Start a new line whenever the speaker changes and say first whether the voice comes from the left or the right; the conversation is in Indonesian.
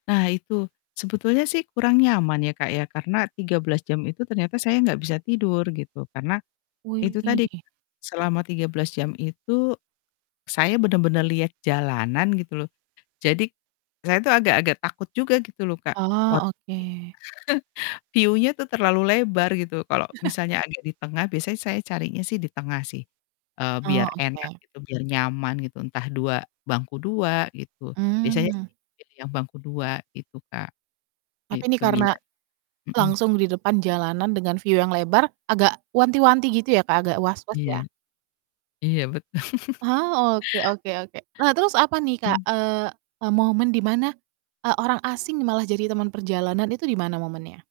left: Nah itu. Sebetulnya sih kurang nyaman ya, Kak, ya karena 13 jam itu ternyata saya enggak bisa tidur gitu karena itu tadi
right: Wih.
left: selama 13 jam itu saya bener-bener lihat jalanan gitu loh. Jadi saya tuh agak-agak takut juga gitu loh, Kak,
right: Ah,
left: "Waduh ini
right: oke.
left: view-nya tuh terlalu lebar." Gitu. Kalau misalnya agak di tengah biasanya saya carinya sih, eee, di tengah sih
right: Oh,
left: biar enak
right: oke.
left: gitu, biar nyaman gitu, entah 2 bangku 2 gitu, biasanya sih
right: Mmm.
left: pilih yang bangku 2 gitu, Kak.
right: Tapi ini
left: Gitu
right: karena
left: biar mhm?
right: langsung di depan jalanan dengan view yang lebar agak wanti-wanti gitu ya, Kak, agak was-was
left: Iya.
right: ya?
left: Iya betul.
right: Ah, oke oke oke. Nah terus apa nih, Kak,
left: Mhm.
right: eee eee, momen di mana, eee, orang asing nih malah jadi teman perjalanan, itu di mana momennya?